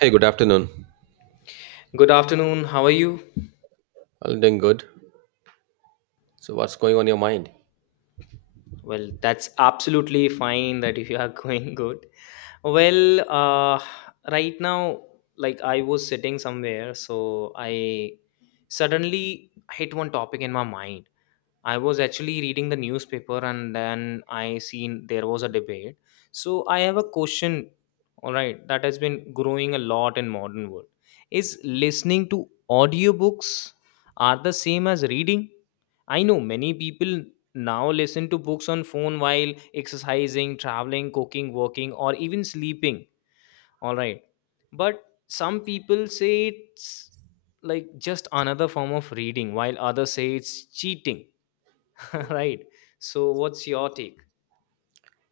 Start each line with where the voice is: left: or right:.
right: Hey, good afternoon.
left: Good afternoon. How are you?
right: I'm doing good. So, what's going on your mind?
left: Well, that's absolutely fine that if you are going good. Well, right now, like I was sitting somewhere, so I suddenly hit one topic in my mind. I was actually reading the newspaper and then I seen there was a debate. So I have a question, all right, that has been growing a lot in modern world. Is listening to audiobooks are the same as reading? I know many people now listen to books on phone while exercising, traveling, cooking, working or even sleeping, all right. But some people say it's like just another form of reading, while others say it's cheating, right? So what's your take?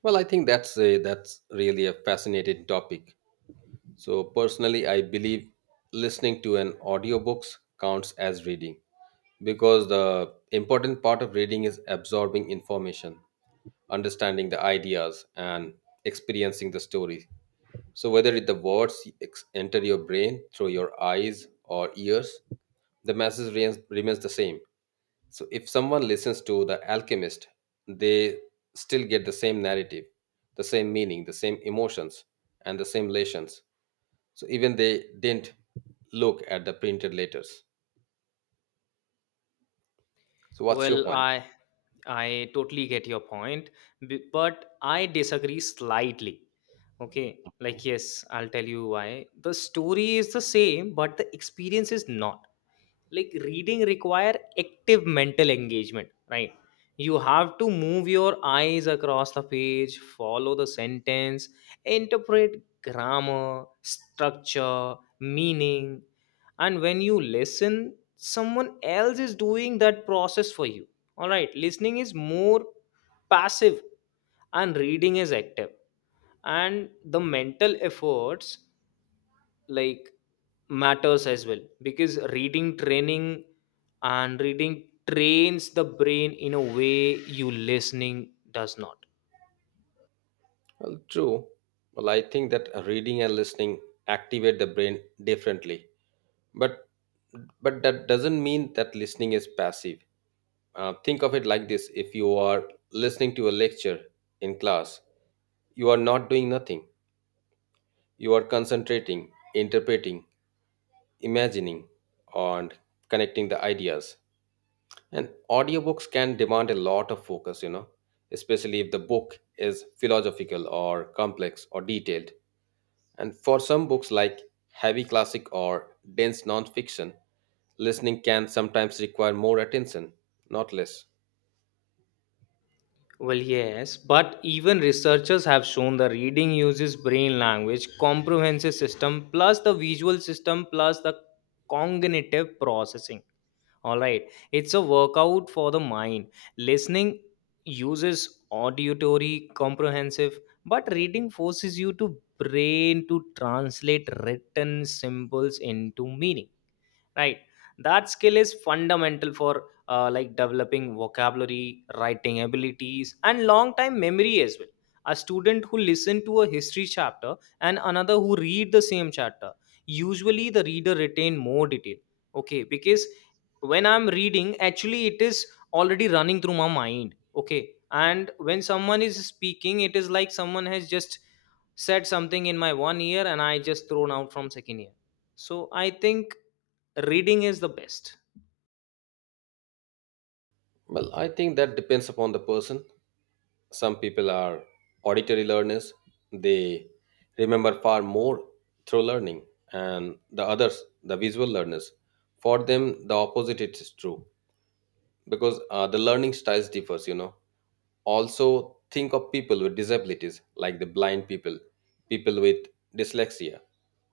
right: Well, I think that's really a fascinating topic. So, personally, I believe listening to an audiobooks counts as reading because the important part of reading is absorbing information, understanding the ideas, and experiencing the story. So, whether the words enter your brain through your eyes or ears, the message remains the same. So if someone listens to The Alchemist, they still get the same narrative, the same meaning, the same emotions, and the same lessons. So even they didn't look at the printed letters. So what's your
left: Well,
right: point?
left: I totally get your point. But I disagree slightly. Okay, like, yes, I'll tell you why. The story is the same but the experience is not. Like, reading require active mental engagement, right? You have to move your eyes across the page, follow the sentence, interpret grammar, structure meaning. And when you listen, someone else is doing that process for you. All right, listening is more passive and reading is active. And the mental efforts, like, matters as well, because reading training and reading trains the brain in a way you listening does not.
right: Well, true. Well, I think that reading and listening activate the brain differently, but but that doesn't mean that listening is passive. Think of it like this: if you are listening to a lecture in class, you are not doing nothing. You are concentrating, interpreting, imagining, and connecting the ideas. And audiobooks can demand a lot of focus, you know, especially if the book is philosophical or complex or detailed. And for some books like heavy classic or dense nonfiction, listening can sometimes require more attention, not less.
left: Well, yes, but even researchers have shown the reading uses brain language, comprehensive system, plus the visual system, plus the cognitive processing. All right, it's a workout for the mind. Listening uses auditory comprehensive, but reading forces you to brain to translate written symbols into meaning, right? That skill is fundamental for, like, developing vocabulary, writing abilities and long time memory as well. A student who listen to a history chapter and another who read the same chapter, usually the reader retain more detail. Okay, because when I'm reading, actually it is already running through my mind. Okay, and when someone is speaking, it is like someone has just said something in my one ear and I just thrown out from second ear. So I think reading is the best.
right: Well, I think that depends upon the person. Some people are auditory learners, they remember far more through learning, and the others, the visual learners. For them, the opposite it is true because the learning styles differs, you know. Also, think of people with disabilities like the blind people, people with dyslexia,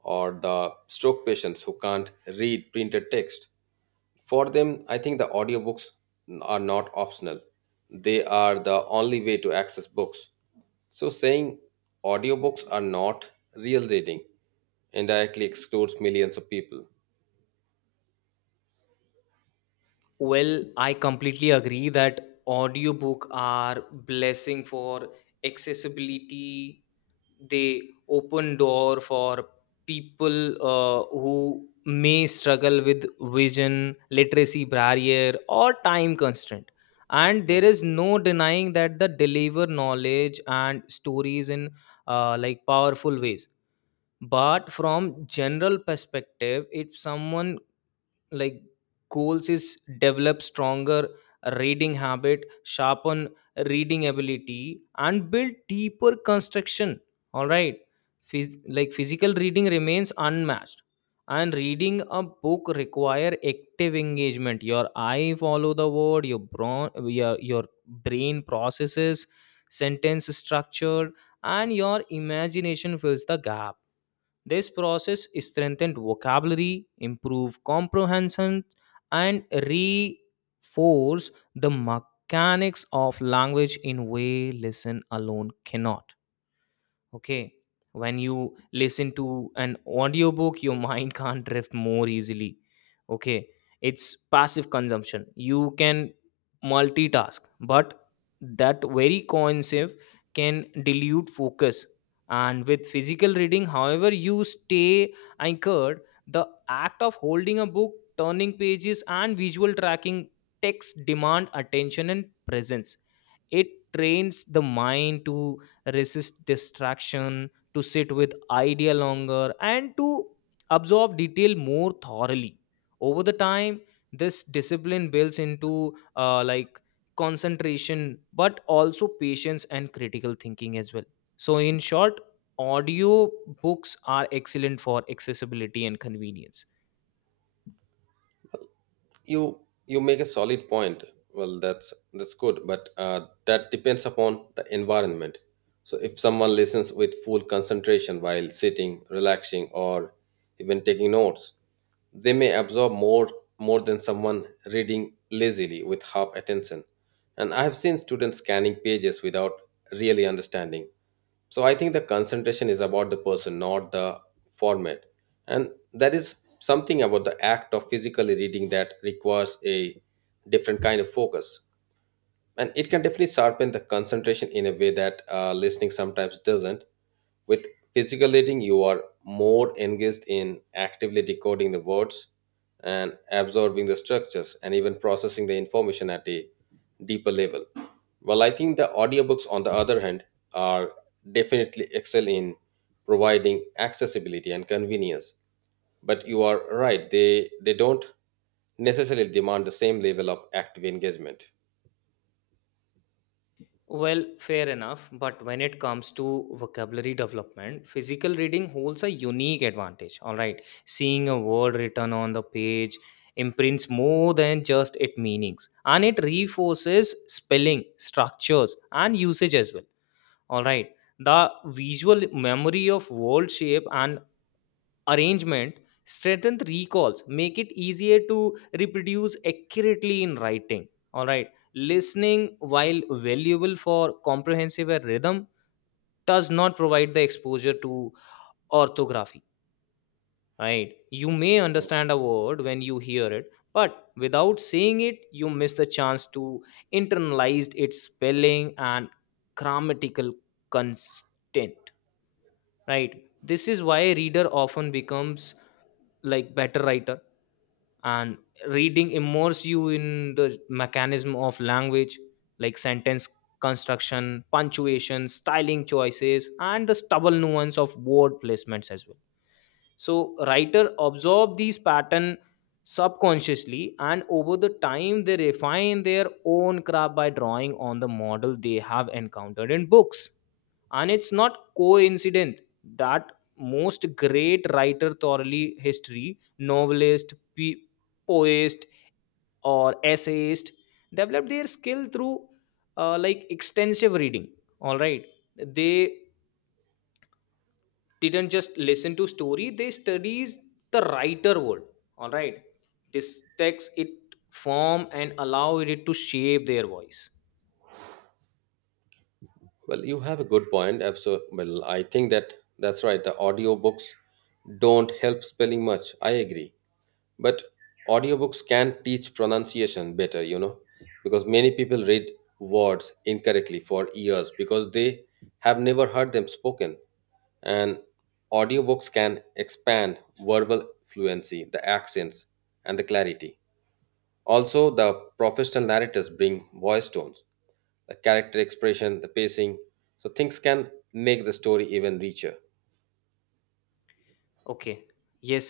right: or the stroke patients who can't read printed text. For them, I think the audiobooks are not optional. They are the only way to access books. So saying audiobooks are not real reading indirectly excludes millions of people.
left: Well, I completely agree that audiobook are blessing for accessibility. They open door for people, who may struggle with vision literacy barrier or time constraint. And there
right: Hmm.
left: is no denying that the deliver knowledge and stories in, like, powerful ways. But from general perspective, if someone, like, goals is develop stronger reading habit, sharpen reading ability and build deeper construction, all right. Like physical reading remains unmatched. And reading a book require active engagement, your eye follow the word, your brain processes sentence structure and your imagination fills the gap. This process strengthened vocabulary, improved comprehension, and reinforced the mechanics of language in way listen alone cannot. Okay, when you listen to an audiobook, your mind can't drift more easily. Okay, it's passive consumption. You can multitask, but that very cohesive can dilute focus. And with physical reading, however, you stay anchored. The act of holding a book, turning pages and visual tracking text demand attention and presence. It trains the mind to resist distraction, to sit with idea longer, and to absorb detail more thoroughly. Over the time, this discipline builds into, like, concentration, but also patience and critical thinking as well. So, in short, audio books are excellent for accessibility and convenience.
right: you you make a solid point. Well, that's good, but that depends upon the environment. So if someone listens with full concentration while sitting relaxing or even taking notes, they may absorb more than someone reading lazily with half attention. And I have seen students scanning pages without really understanding. So I think the concentration is about the person, not the format. And there is something about the act of physically reading that requires a different kind of focus. And it can definitely sharpen the concentration in a way that listening sometimes doesn't. With physical reading, you are more engaged in actively decoding the words and absorbing the structures and even processing the information at a deeper level. Well, I think the audiobooks, on the other hand, are definitely excel in providing accessibility and convenience, but you are right, they don't necessarily demand the same level of active engagement.
left: Well, fair enough. But when it comes to vocabulary development, physical reading holds a unique advantage. All right. Seeing a word written on the page imprints more than just its meanings, and it reinforces spelling, structures, and usage as well. All right. The visual memory of word shape and arrangement strengthen recalls, make it easier to reproduce accurately in writing. All right. Listening, while valuable for comprehensive rhythm, does not provide the exposure to orthography, right? You may understand a word when you hear it, but without saying it you miss the chance to internalize its spelling and grammatical content, right? This is why reader often becomes, like, better writer. And reading immerse you in the mechanism of language, like sentence construction, punctuation, styling choices and the stubble nuance of word placements as well. So writer absorb these pattern subconsciously, and over the time they refine their own craft by drawing on the model they have encountered in books. And it's not coincident that most great writer thoroughly history, novelist, poet or essayist developed their skill through, like, extensive reading. All right, they didn't just listen to story, they studies the writer word. All right, this text it form and allow it to shape their voice.
right: Well, you have a good point. I So, well, I think that that's right. The audiobooks don't help spelling much. I agree. But audiobooks can teach pronunciation better, you know, because many people read words incorrectly for years because they have never heard them spoken. And audiobooks can expand verbal fluency, the accents, and the clarity. Also, the professional narrators bring voice tones, the character expression, the pacing, so things can make the story even richer.
left: Okay, yes,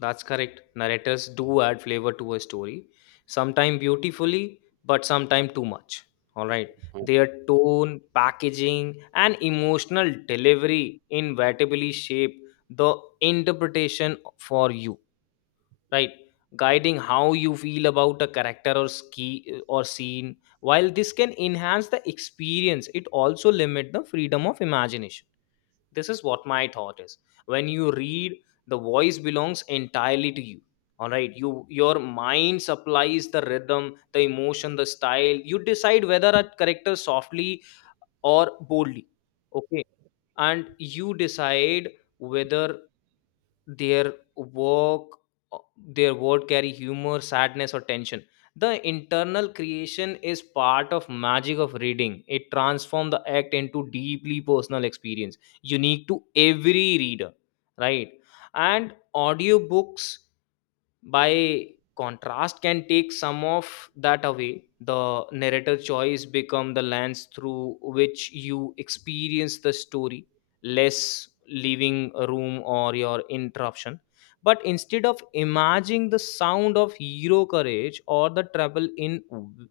left: that's correct. Narrators do add flavor to a story, sometimes beautifully, but sometimes too much. All right,
right: Mm.
left: their tone packaging and emotional delivery inevitably shape the interpretation for you, right? Guiding how you feel about a character or scene. While this can enhance the experience, it also limit the freedom of imagination. This is what my thought is. When you read, the voice belongs entirely to you. All right, your mind supplies the rhythm, the emotion, the style. You decide whether a character softly or boldly. Okay, and you decide whether their work their word carry humor, sadness or tension. The internal creation is part of magic of reading. It transforms the act into deeply personal experience, unique to every reader, right? And audiobooks, by contrast, can take some of that away. The narrator choice become the lens through which you experience the story, less leaving a room or your interruption. But instead of imagining the sound of hero courage or the trouble in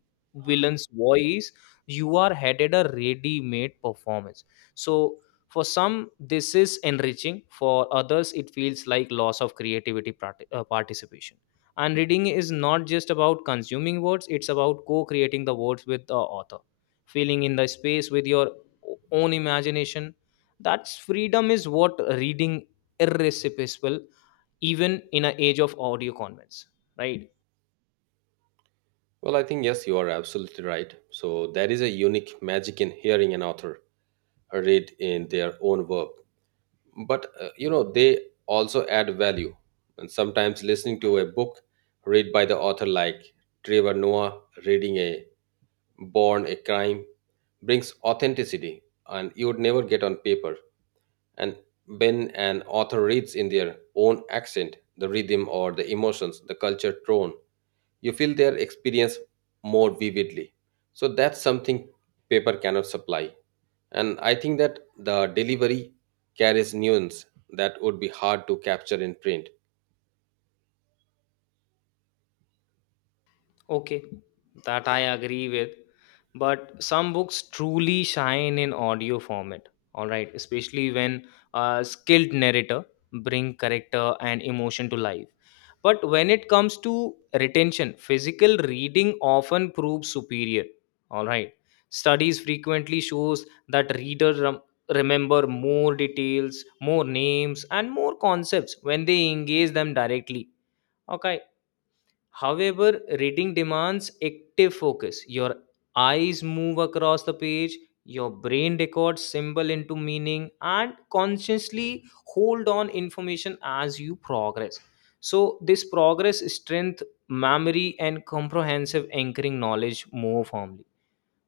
left: villain's voice, you are headed a ready-made performance. So, for some this is enriching, for others it feels like loss of creativity, participation. And reading is not just about consuming words, it's about co-creating the words with the author, filling in the space with your own imagination. That's freedom is what reading irresistible, even in an age of audio convents, right?
right: Well, I think yes, you are absolutely right. So there is a unique magic in hearing an author read in their own work, but you know they also add value. And sometimes listening to a book read by the author, like Trevor Noah reading a Born a Crime, brings authenticity, and you would never get on paper. And when an author reads in their own accent, the rhythm or the emotions, the culture tone, you feel their experience more vividly. So that's something paper cannot supply. And I think that the delivery carries nuance that would be hard to capture in print.
left: Okay, that I agree with. But some books truly shine in audio format, all right, especially when a skilled narrator bring character and emotion to life. But when it comes to retention, physical reading often proves superior, all right. Studies frequently shows that readers remember more details, more names and more concepts when they engage them directly. Okay. However, reading demands active focus. Your eyes move across the page, your brain records symbol into meaning, and consciously hold on information as you progress. So, this progress strength memory and comprehensive anchoring knowledge more firmly.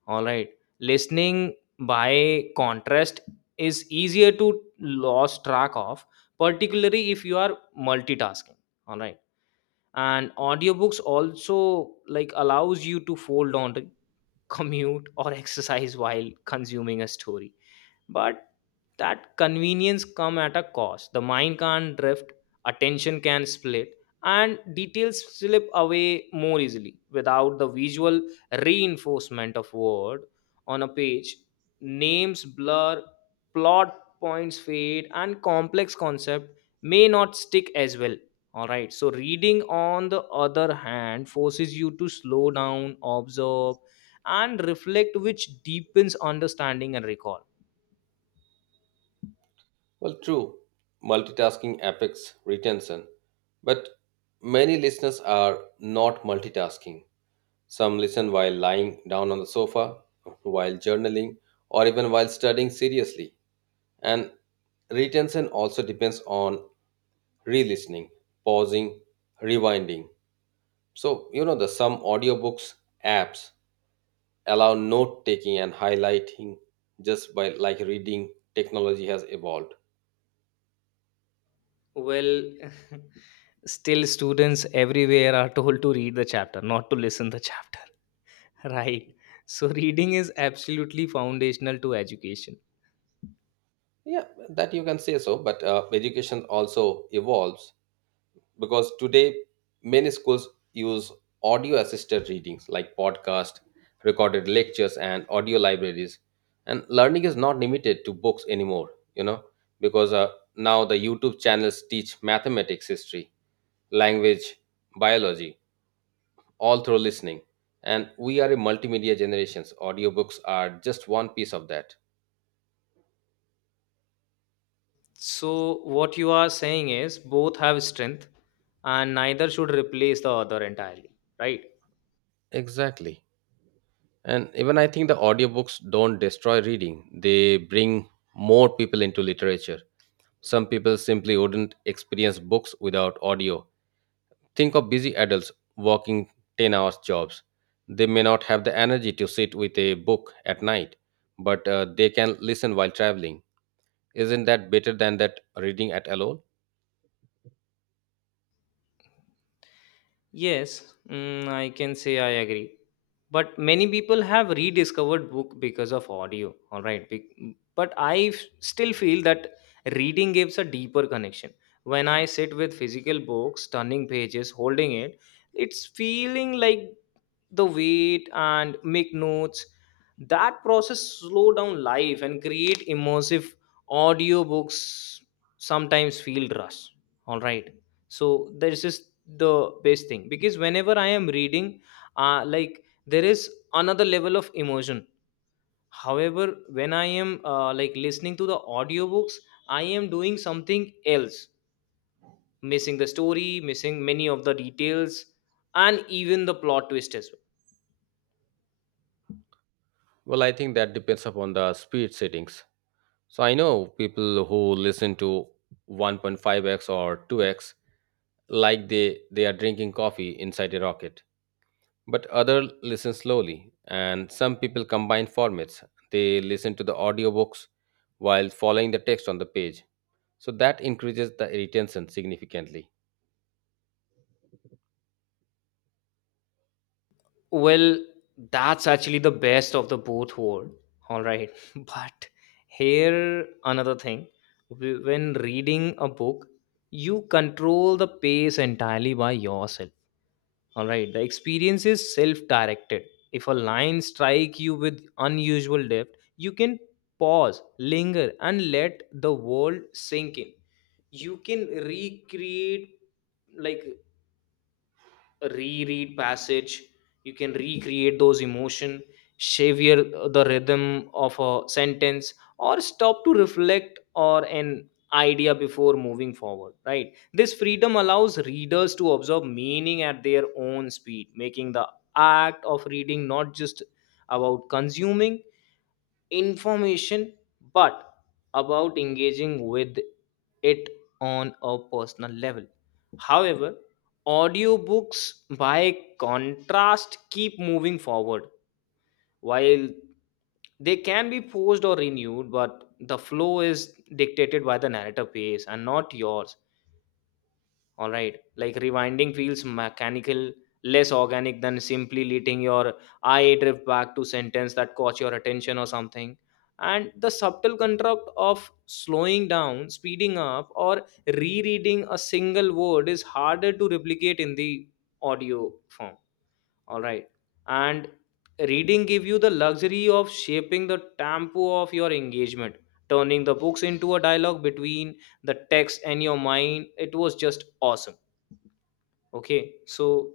left: All right, listening by contrast is easier to lose track of, particularly if you are multitasking. All right, and audiobooks also, like, allows you to fold on to commute or exercise while consuming a story. But that convenience come at a cost. The mind can't drift, attention can split, and details slip away more easily without the visual reinforcement of word on a page. Names blur, plot points fade and complex concept may not stick as well. All right, so reading on the other hand forces you to slow down, observe and reflect, which deepens understanding and recall.
right: Well, true, multitasking affects retention, but many listeners are not multitasking. Some listen while lying down on the sofa, while journaling, or even while studying seriously. And retention also depends on re listening, pausing, rewinding. So, you know, the some audiobooks apps allow note taking and highlighting just by like reading technology has evolved.
left: Well, still students everywhere are told to read the chapter, not to listen the chapter, right? So reading is absolutely foundational to education.
right: Yeah, that you can say so, but education also evolves because today many schools use audio assisted readings like podcast recorded lectures and audio libraries. And learning is not limited to books anymore, you know, because now the YouTube channels teach mathematics, history, language, biology all through listening. And we are a multimedia generations, audiobooks are just one piece of that.
left: So what you are saying is both have strength and neither should replace the other entirely, right?
right: Exactly. And even I think the audiobooks don't destroy reading, they bring more people into literature. Some people simply wouldn't experience books without audio. Think of busy adults working 10 hours jobs. They may not have the energy to sit with a book at night, but they can listen while traveling. Isn't that better than that reading at alone?
left: Yes, I can say I agree. But many people have rediscovered book because of audio, all right. But I still feel that reading gives a deeper connection. When I sit with physical books, turning pages, holding it, it's feeling like the weight and make notes, that process slow down life and create immersive. Audiobooks sometimes feel rush, all right. So this is the best thing because whenever I am reading, like, there is another level of emotion. However, when I am, like, listening to the audiobooks, I am doing something else, missing the story, missing many of the details and even the plot twist as well.
right: Well, I think that depends upon the speed settings. So I know people who listen to 1.5x or 2x like they are drinking coffee inside a rocket. But other listen slowly, and some people combine formats, they listen to the audiobooks while following the text on the page, so that increases the retention significantly.
left: Well, that's actually the best of the both world. All right. But here another thing. When reading a book, you control the pace entirely by yourself. All right. The experience is self-directed. If a line strike you with unusual depth, you can pause, linger and let the world sink in. You can recreate, like, reread passage. You can recreate those emotion, savor the rhythm of a sentence, or stop to reflect or an idea before moving forward, right? This freedom allows readers to observe meaning at their own speed, making the act of reading not just about consuming information, but about engaging with it on a personal level. However, audiobooks, by contrast, keep moving forward. While they can be paused or renewed, but the flow is dictated by the narrative pace and not yours, all right? Like rewinding feels mechanical, less organic than simply letting your eye drift back to sentence that caught your attention or something. And the subtle construct of slowing down, speeding up, or rereading a single word is harder to replicate in the audio form, all right? And reading give you the luxury of shaping the tempo of your engagement, turning the books into a dialogue between the text and your mind. It was just awesome. Okay, so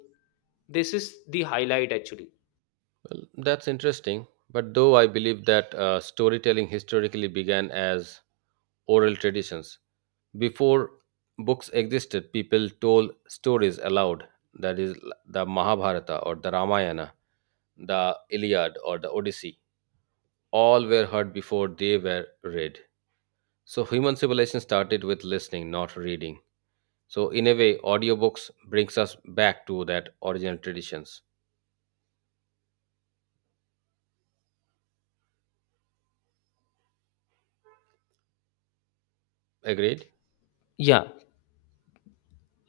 left: this is the highlight actually.
right: Well, that's interesting, but though I believe that storytelling historically began as oral traditions. Before books existed, people told stories aloud, that is the Mahabharata or the Ramayana, the Iliad or the Odyssey, all were heard before they were read. So human civilization started with listening, not reading. So in a way, audiobooks brings us back to that original traditions. Agreed?
left: Yeah,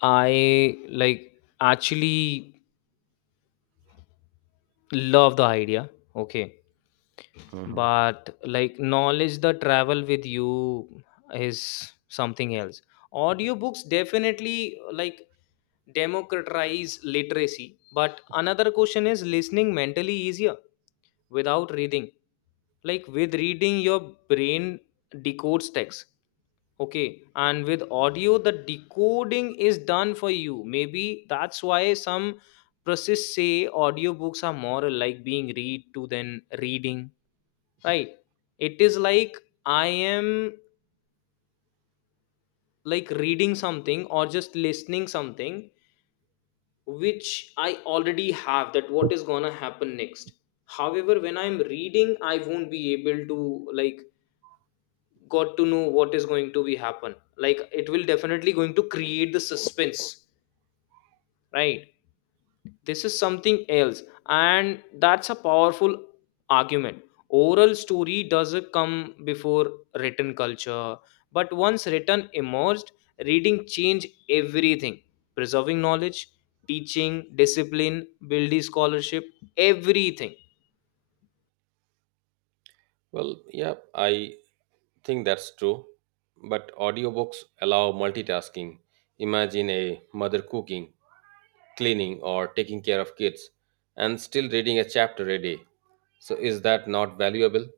left: I like actually love the idea. Okay,
right: Mhm.
left: but like knowledge the travel with you is something else. Audiobooks definitely like democratize literacy, but another question is listening mentally easier without reading. Like with reading, your brain decodes text. Okay, and with audio, the decoding is done for you. Maybe that's why some process say audiobooks are more like being read to than reading, right? It is like I am like reading something or just listening something which I already have that what is gonna happen next. However, when I'm reading, I won't be able to like got to know what is going to be happen. Like it will definitely going to create the suspense, right? This is something else, and that's a powerful argument. Oral story doesn't come before written culture, but once written emerged, reading changed everything: preserving knowledge, teaching discipline, building scholarship, everything.
right: Well, yeah, I think that's true. But audiobooks allow multitasking. Imagine a mother cooking, cleaning, or taking care of kids and still reading a chapter a day. So, is that not valuable?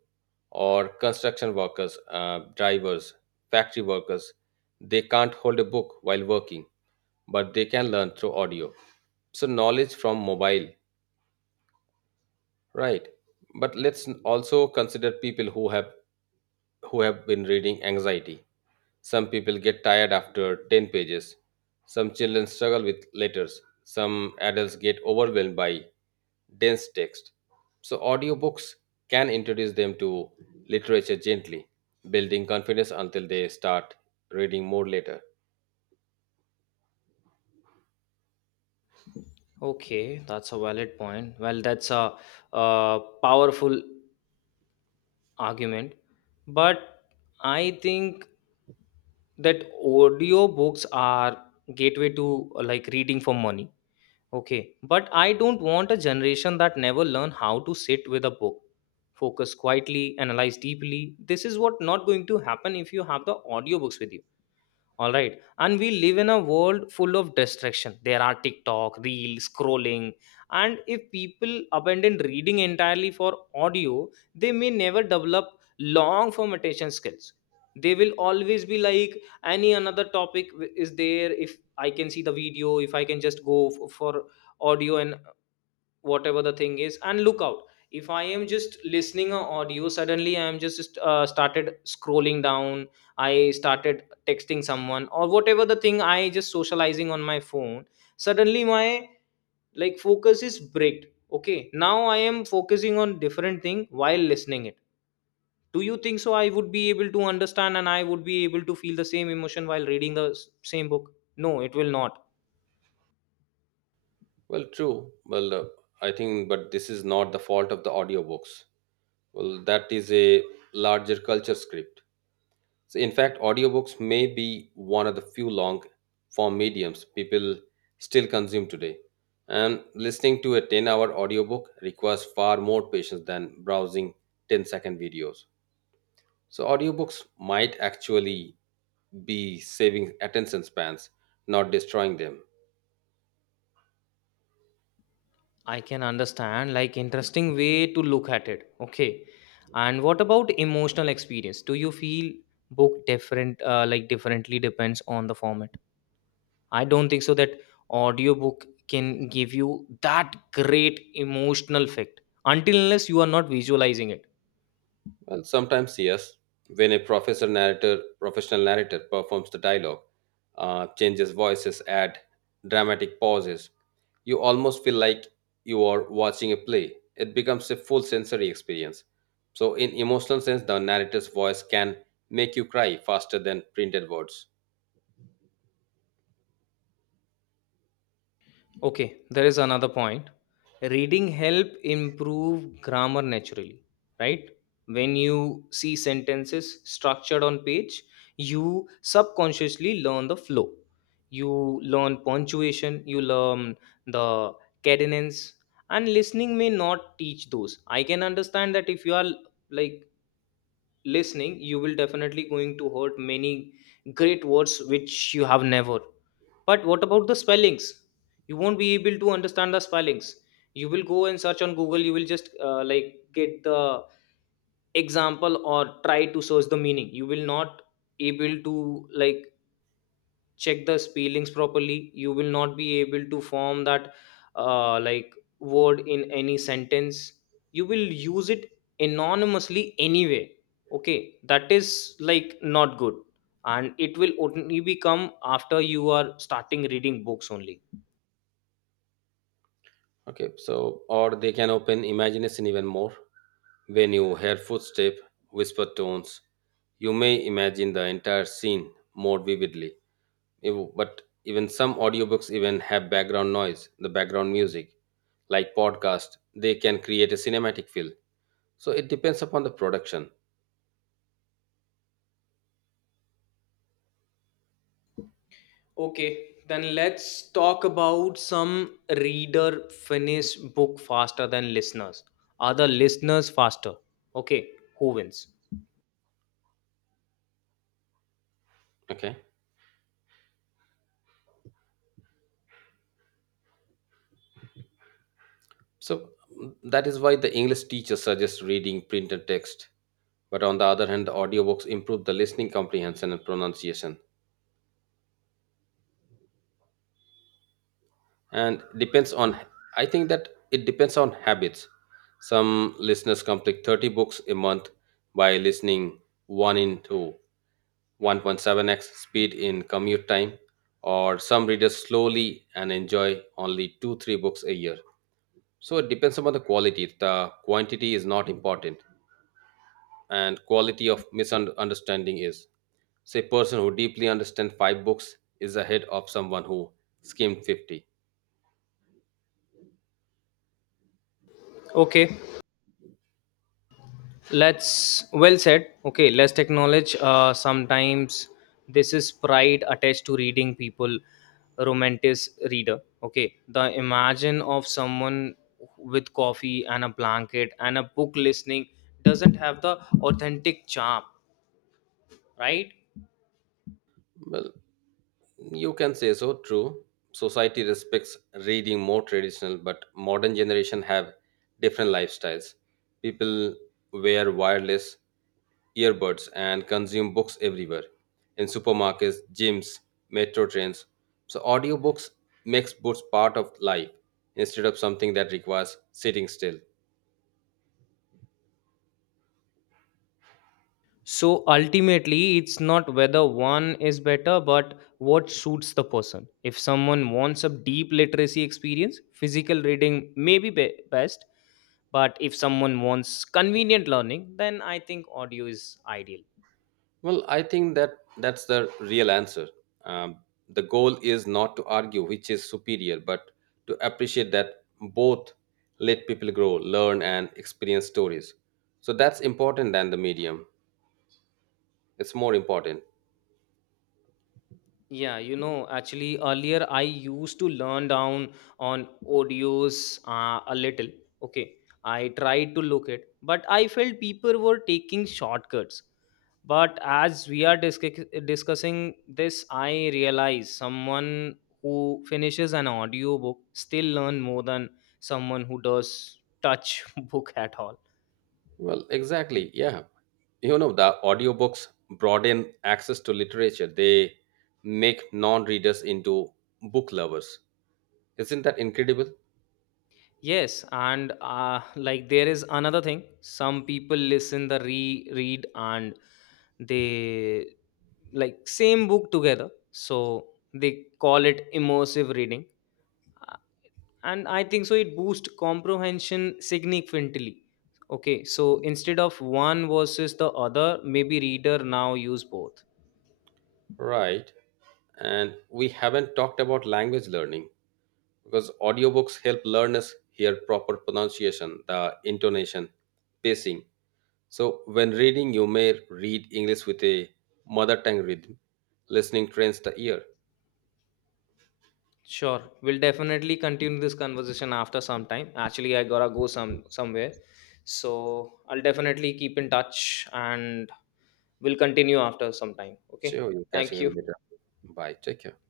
right: Or construction workers, drivers, factory workers, they can't hold a book while working. But they can learn through audio. So, knowledge from mobile, right? But let's also consider people who have been reading anxiety. Some people get tired after 10 pages. Some children struggle with letters. Some adults get overwhelmed by dense text. So audiobooks can introduce them to literature gently, building confidence until they start reading more later.
left: Okay, that's a valid point. Well, that's a uh, powerful argument, but I think that audiobooks are gateway to, like reading for money. Okay, but I don't want a generation that never learn how to sit with a book, focus quietly, analyze deeply. This is what not going to happen if you have the audiobooks with you, all right? And we live in a world full of distraction. There are TikTok reel scrolling, and if people abandon reading entirely for audio, they may never develop long form attention skills. They will always be like any another topic. Is there, if I can see the video, if I can just go for audio and whatever the thing is and look out. If I am just listening a audio, suddenly I am just started scrolling down. I started texting someone or whatever the thing, I just socializing on my phone. Suddenly my like focus is bricked. Okay, now I am focusing on different thing while listening it. Do you think so I would be able to understand, and I would be able to feel the same emotion while reading the same book? No, it will not.
right: Well, true. Well, I think, but this is not the fault of the audiobooks. Well, that is a larger culture script. So, in fact, audiobooks may be one of the few long form mediums people still consume today. And listening to a 10-hour audiobook requires far more patience than browsing 10-second videos. So, audiobooks might actually be saving attention spans, not destroying them.
left: I can understand, like, interesting way to look at it. Okay. And what about emotional experience? Do you feel book different, like, differently depends on the format? I don't think so that audiobook can give you that great emotional effect until unless you are not visualizing it.
right: Well, sometimes yes. When a professor narrator, professional narrator performs the dialogue, changes voices, add dramatic pauses, you almost feel like you are watching a play. It becomes a full sensory experience. So, in emotional sense, the narrator's voice can make you cry faster than printed words.
left: Okay, there is another point. Reading help improve grammar naturally, right? When you see sentences structured on page, you subconsciously learn the flow. You learn punctuation, you learn the cadence, and listening may not teach those. I can understand that if you are like listening, you will definitely going to hurt many great words which you have never. But what about the spellings? You won't be able to understand the spellings. You will go and search on Google. You will just, like get the example or try to search the meaning. You will not able to like check the spellings properly. You will not be able to form that, like word in any sentence. You will use it anonymously anyway. Okay, that is like not good, and it will only become after you are starting reading books only.
right: Okay, so or they can open imagination even more. When you hear footsteps, whisper tones, you may imagine the entire scene more vividly. But even some audiobooks even have background noise, the background music, like podcast, they can create a cinematic feel. So it depends upon the production.
left: Okay, then let's talk about some. Reader finish book faster than listeners? Are the listeners faster? Okay, who wins?
right: Okay. So mm, that is why the English teacher suggests reading printed text. But on the other hand, the audiobooks improve the listening comprehension and pronunciation. And depends on I think that it depends on habits. Some listeners complete 30 books a month by listening one in two 1.7x speed in commute time, or some readers slowly and enjoy only two, three books a year. So it depends upon the quality. The quantity is not important, and quality of misunderstanding is. Say, person who deeply understands five books is ahead of someone who skimmed 50.
left: Okay. Let's well said. Okay, let's acknowledge. Sometimes this is pride attached to reading people, romantic reader. Okay, the imagine of someone with coffee and a blanket and a book listening doesn't have the authentic charm, right?
right: Well, you can say so, true. Society respects reading more traditional, but modern generation have different lifestyles. People wear wireless earbuds and consume books everywhere in supermarkets, gyms, metro trains. So audiobooks makes books part of life instead of something that requires sitting still.
left: So ultimately, it's not whether one is better, but what suits the person. If someone wants a deep literacy experience, physical reading may be, best. But if someone wants convenient learning, then I think audio is ideal.
right: Well, I think that that's the real answer. Um, the goal is not to argue which is superior, but to appreciate that both let people grow, learn, and experience stories. So that's important than the medium. It's more important.
left: Yeah, actually earlier I used to learn down on audios, a little. Okay, I tried to look it, but I felt people were taking shortcuts. But as we are discussing this, I realize someone who finishes an audiobook still learn more than someone who does touch book at all.
right: Well, exactly. Yeah. You know, the audiobooks broaden access to literature, they make non readers into book lovers. Isn't that incredible?
left: Yes, and like there is another thing. Some people listen the re read and they like same book together, so they call it immersive reading. Uh, and I think so it boosts comprehension significantly. Okay, so instead of one versus the other, maybe reader now use both.
right: Right. And we haven't talked about language learning because audiobooks help learners hear proper pronunciation, the intonation, pacing. So when reading you may read English with a mother tongue rhythm, listening trains the ear.
left: Sure, we'll definitely continue this conversation after some time. Actually, I gotta go somewhere. So I'll definitely keep in touch, and we'll continue after some time. Okay,
right: So you're
left: thank
right: catching it
left: you.
right: later. Bye, take care.